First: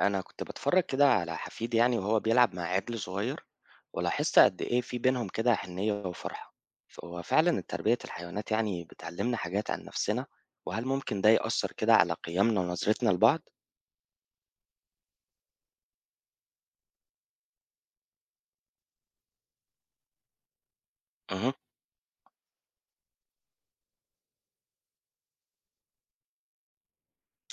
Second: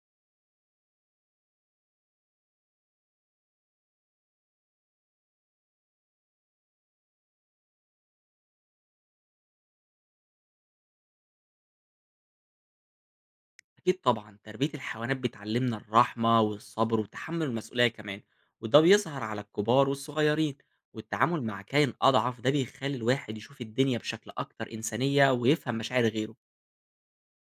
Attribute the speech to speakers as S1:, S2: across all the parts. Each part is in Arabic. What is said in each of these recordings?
S1: أنا كنت بتفرج كده على حفيد يعني وهو بيلعب مع عجل صغير. ولاحظت قد إيه في بينهم كده حنية وفرحة. فهو فعلا تربية الحيوانات يعني بتعلمنا حاجات عن نفسنا. وهل ممكن ده يأثر كده على قيمنا ونظرتنا لبعض؟
S2: أكيد طبعا تربية الحيوانات بتعلمنا الرحمة والصبر وتحمل المسؤولية كمان، وده بيظهر على الكبار والصغيرين. والتعامل
S1: أها،
S2: مع كائن أضعف ده بيخلي الواحد يشوف الدنيا بشكل أكتر إنسانية ويفهم مشاعر غيره.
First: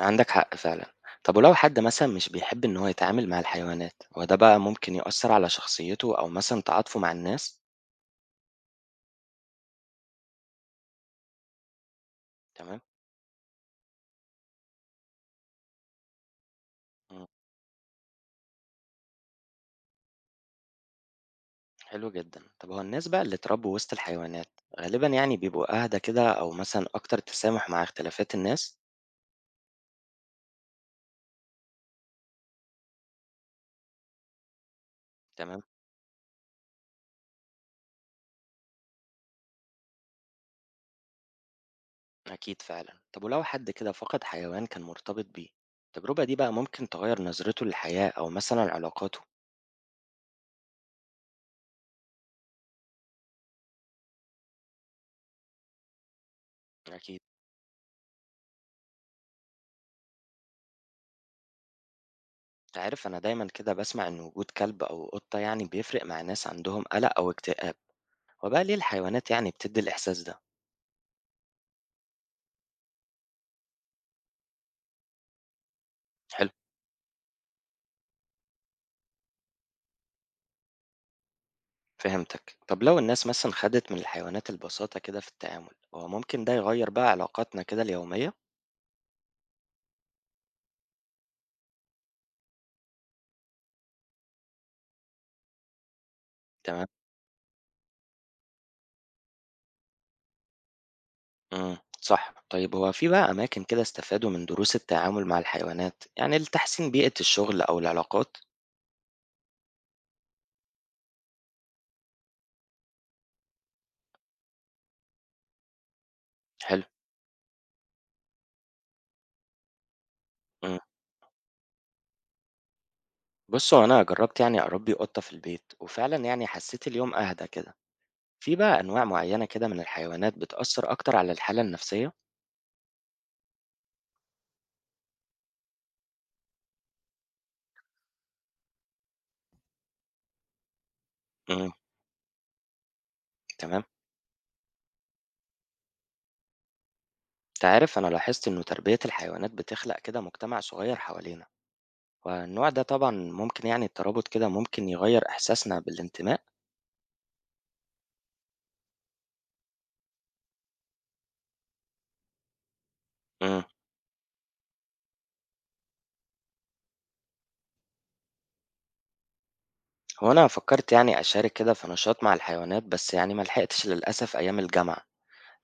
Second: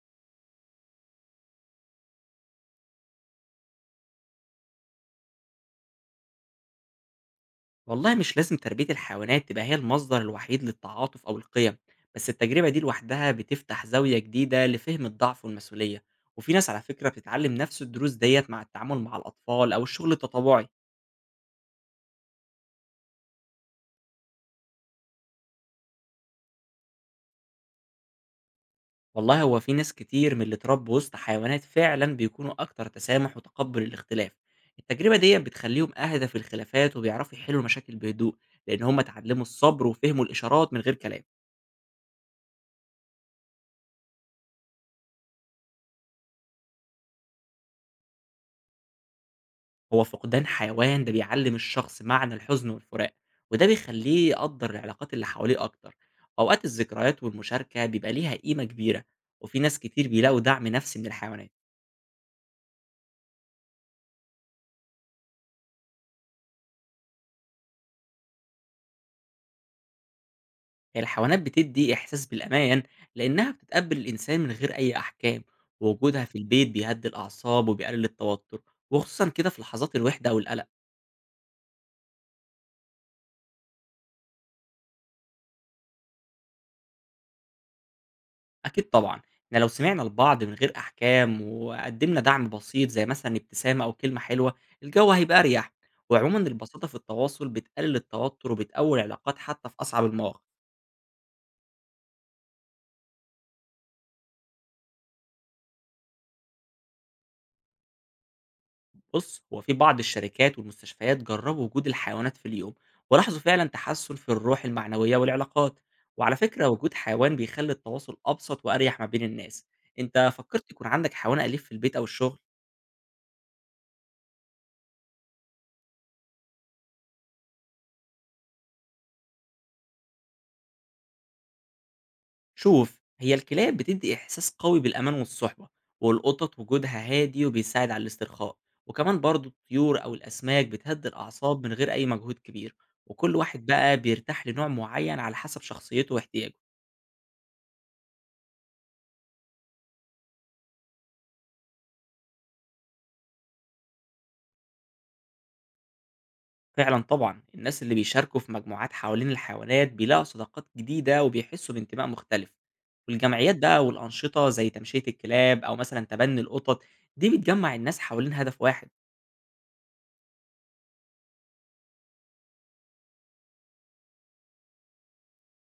S1: عندك حق فعلا. طب ولو حد مثلا مش بيحب إن هو يتعامل مع الحيوانات، وده بقى ممكن يأثر على شخصيته أو مثلا تعاطفه مع الناس.
S2: والله مش لازم تربية الحيوانات تبقى هي المصدر الوحيد للتعاطف أو القيم، بس التجربة دي
S1: تمام؟
S2: لوحدها بتفتح زاوية جديدة لفهم الضعف والمسؤولية. وفي ناس على فكرة بتتعلم نفس الدروس ديت مع التعامل مع الأطفال أو الشغل التطوعي.
S1: حلو جدًا. طب هو الناس بقى اللي اتربوا وسط الحيوانات، غالبًا يعني بيبقوا أهدى كده أو مثلًا أكتر تسامح مع اختلافات الناس؟
S2: والله هو في ناس كتير من اللي اتربوا وسط حيوانات فعلا بيكونوا أكتر تسامح وتقبل الاختلاف. التجربة دي
S1: تمام،
S2: بتخليهم أهدى في الخلافات وبيعرفوا يحلوا المشاكل بهدوء، لأن هم اتعلموا الصبر وفهموا الإشارات من غير كلام.
S1: أكيد فعلًا. طب ولو حد كده فقد حيوان كان مرتبط بيه، التجربة دي بقى ممكن تغيّر نظرته للحياة أو مثلًا علاقاته.
S2: هو فقدان حيوان ده بيعلم الشخص معنى الحزن والفراق، وده بيخليه يقدر العلاقات اللي حواليه أكتر. أوقات
S1: أكيد.
S2: الذكريات والمشاركة بيبقى ليها قيمة كبيرة. وفي ناس كتير بيلاقوا دعم نفسي من الحيوانات.
S1: أنت عارف أنا دايمًا كده باسمع إن وجود كلب أو قطة يعني بيفرق مع ناس عندهم قلق أو اكتئاب، وبقى ليه الحيوانات يعني بتدّي الإحساس ده؟
S2: هي الحيوانات بتدّي إحساس بالأمان، لإنها بتتقبّل الإنسان من غير أي أحكام، ووجودها في
S1: حلو،
S2: البيت بيهدّي الأعصاب وبيقلل التوتر، وخصوصًا كده في لحظات الوحدة أو القلق.
S1: فهمتك. طب لو الناس مثلًا خدت من الحيوانات البساطة كده في التعامل، هو ممكن ده يغيّر بقى علاقاتنا كده اليومية؟
S2: أكيد طبعًا، إحنا لو سمعنا لبعض من غير أحكام، وقدّمنا دعم بسيط زي مثلًا ابتسامة أو كلمة حلوة، الجو هيبقى أريح. وعمومًا البساطة
S1: تمام،
S2: في التواصل بتقلل التوتر وبتقوي العلاقات حتى في أصعب المواقف.
S1: صح. طيب هو في بقى أماكن كده استفادوا من دروس التعامل مع الحيوانات، يعني لتحسين بيئة الشغل أو العلاقات؟
S2: بص، هو في بعض الشركات والمستشفيات جربوا وجود الحيوانات في اليوم، ولاحظوا فعلا تحسن في الروح المعنوية والعلاقات. وعلى فكرة
S1: حلو.
S2: وجود حيوان بيخلي التواصل أبسط وأريح ما بين الناس. أنت فكرت
S1: إمم.
S2: يكون عندك حيوان أليف في البيت أو الشغل؟
S1: بُص هو أنا جرّبت يعني أربّي قطة في البيت، وفعلًا يعني حسّيت اليوم أهدى كده. في بقى أنواع معيّنة كده من الحيوانات بتأثّر أكتر على الحالة النفسية؟
S2: شوف، هي الكلاب بتدي إحساس قوي بالأمان والصحبة، والقطط وجودها هادي وبيساعد على الاسترخاء، وكمان برضو الطيور أو الأسماك بتهدي الأعصاب
S1: إمم،
S2: من غير أي مجهود كبير. وكل واحد
S1: تمام.
S2: بقى بيرتاح لنوع معين على حسب شخصيته واحتياجه.
S1: أنت عارف أنا لاحظت إنه تربية الحيوانات بتخلق كده مجتمع صغير حوالينا، والنوع ده طبعًا ممكن يعني الترابط كده ممكن يغيّر إحساسنا بالانتماء؟
S2: فعلا طبعا الناس اللي بيشاركوا في مجموعات حوالين الحيوانات بيلاقوا صداقات جديدة وبيحسوا بانتماء مختلف. والجمعيات
S1: إمم.
S2: بقى والأنشطة زي تمشية الكلاب أو مثلا تبني القطط، دي بتجمع الناس حوالين هدف واحد.
S1: هو أنا فكرت يعني أشارك كده في نشاط مع الحيوانات بس يعني ما لحقتش للأسف أيام الجامعة.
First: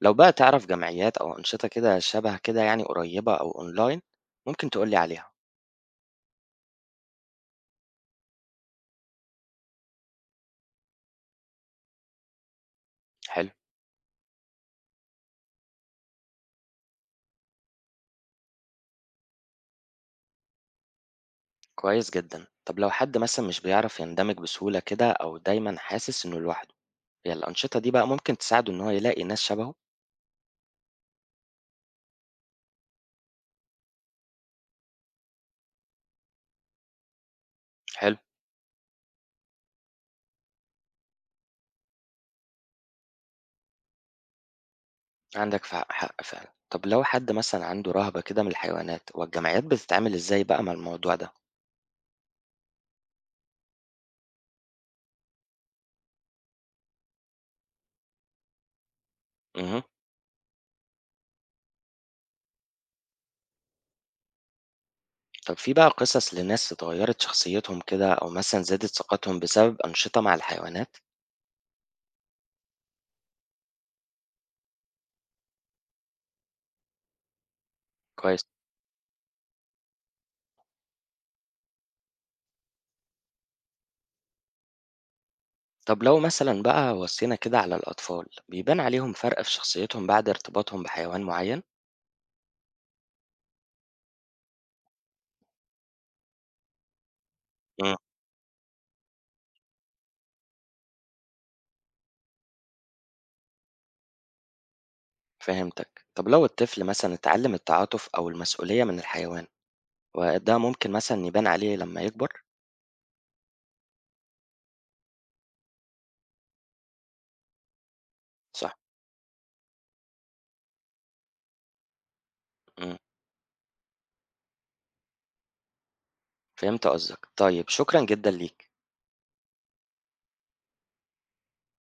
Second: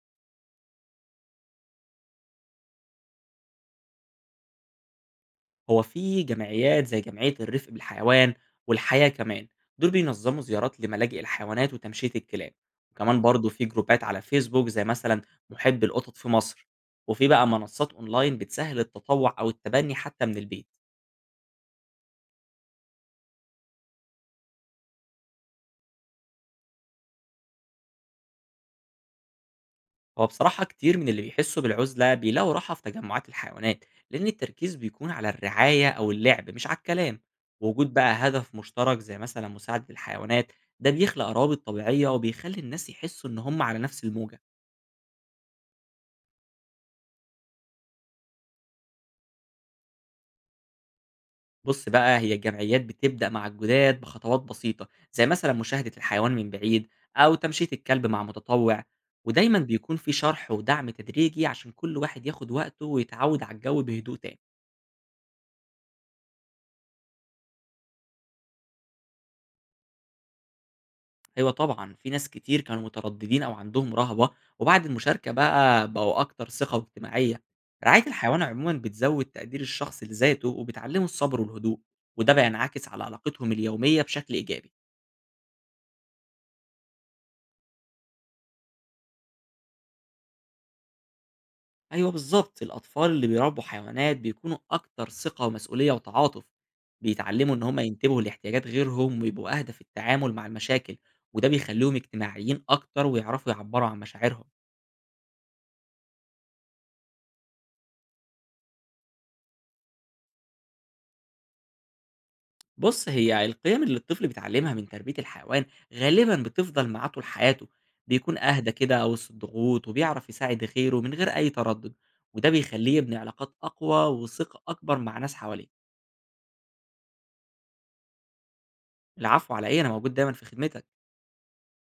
S1: لو بقى تعرف جمعيات أو أنشطة كده شبه كده يعني قريبة أو أونلاين ممكن تقولي عليها.
S2: هو في جمعيات زي جمعية الرفق بالحيوان والحياة كمان، دول بينظموا زيارات لملاجئ الحيوانات وتمشية الكلاب. وكمان برضو
S1: حلو.
S2: في جروبات على فيسبوك زي مثلا محب القطط في مصر. وفي بقى منصات أونلاين بتسهل التطوع أو التبني حتى من البيت.
S1: كويس جدا. طب لو حد مثلا مش بيعرف يندمج بسهولة كده أو دايما حاسس إنه لوحده، هي الأنشطة دي بقى ممكن تساعده إن هو يلاقي ناس شبهه؟
S2: هو بصراحة كتير من اللي بيحسوا بالعزلة بيلاقوا راحة في تجمعات الحيوانات، لأن التركيز بيكون على الرعاية أو اللعب مش على الكلام. وجود بقى
S1: حلو.
S2: هدف مشترك زي مثلا مساعدة الحيوانات، ده بيخلق روابط طبيعية وبيخلي الناس يحسوا إن هم على نفس الموجة.
S1: عندك حق فعلا. طب لو حد مثلا عنده رهبة كده من الحيوانات، والجمعيات بتتعامل إزاي بقى مع الموضوع ده؟
S2: بص بقى، هي الجمعيات بتبدأ مع الجداد بخطوات بسيطة، زي مثلا مشاهدة الحيوان من بعيد أو تمشية الكلب مع متطوع. ودايما
S1: مهم.
S2: بيكون في شرح ودعم تدريجي عشان كل واحد ياخد وقته ويتعود على الجو بهدوء تام.
S1: طب في بقى قصص لناس اتغيرت شخصيتهم كده أو مثلا زادت ثقتهم بسبب أنشطة مع الحيوانات؟
S2: أيوه طبعًا، في ناس كتير كانوا مترددين أو عندهم رهبة، وبعد المشاركة بقى بقوا أكتر ثقة واجتماعية. رعاية الحيوان
S1: كويس.
S2: عمومًا بتزود تقدير الشخص لذاته، وبتعلمه الصبر والهدوء، وده بينعكس على علاقتهم اليومية بشكل إيجابي.
S1: طب لو مثلا بقى وصينا كده على الأطفال، بيبان عليهم فرق في شخصيتهم بعد ارتباطهم بحيوان معين؟
S2: أيوه بالضبط، الأطفال اللي بيربوا حيوانات بيكونوا أكتر ثقة ومسؤولية وتعاطف، بيتعلموا إن هم
S1: امم
S2: ينتبهوا لاحتياجات غيرهم ويبقوا أهدى في التعامل مع المشاكل، وده بيخليهم اجتماعيين أكتر ويعرفوا يعبّروا عن مشاعرهم.
S1: فهمتك. طب لو الطفل مثلا اتعلم التعاطف أو المسؤولية من الحيوان، وده ممكن مثلا يبان عليه لما يكبر؟
S2: بُص، هي القيم اللي الطفل بيتعلّمها من تربية الحيوان غالبًا بتفضل معاه طول حياته، بيكون أهدى
S1: صح.
S2: كده وسط الضغوط وبيعرف يساعد غيره من غير أي تردد، وده بيخلّيه
S1: امم
S2: يبني علاقات أقوى وثقة أكبر مع ناس حواليه.
S1: فهمت قصدك. طيب شكرا جدا ليك.
S2: العفو على إيه، أنا موجود دايمًا في خدمتك.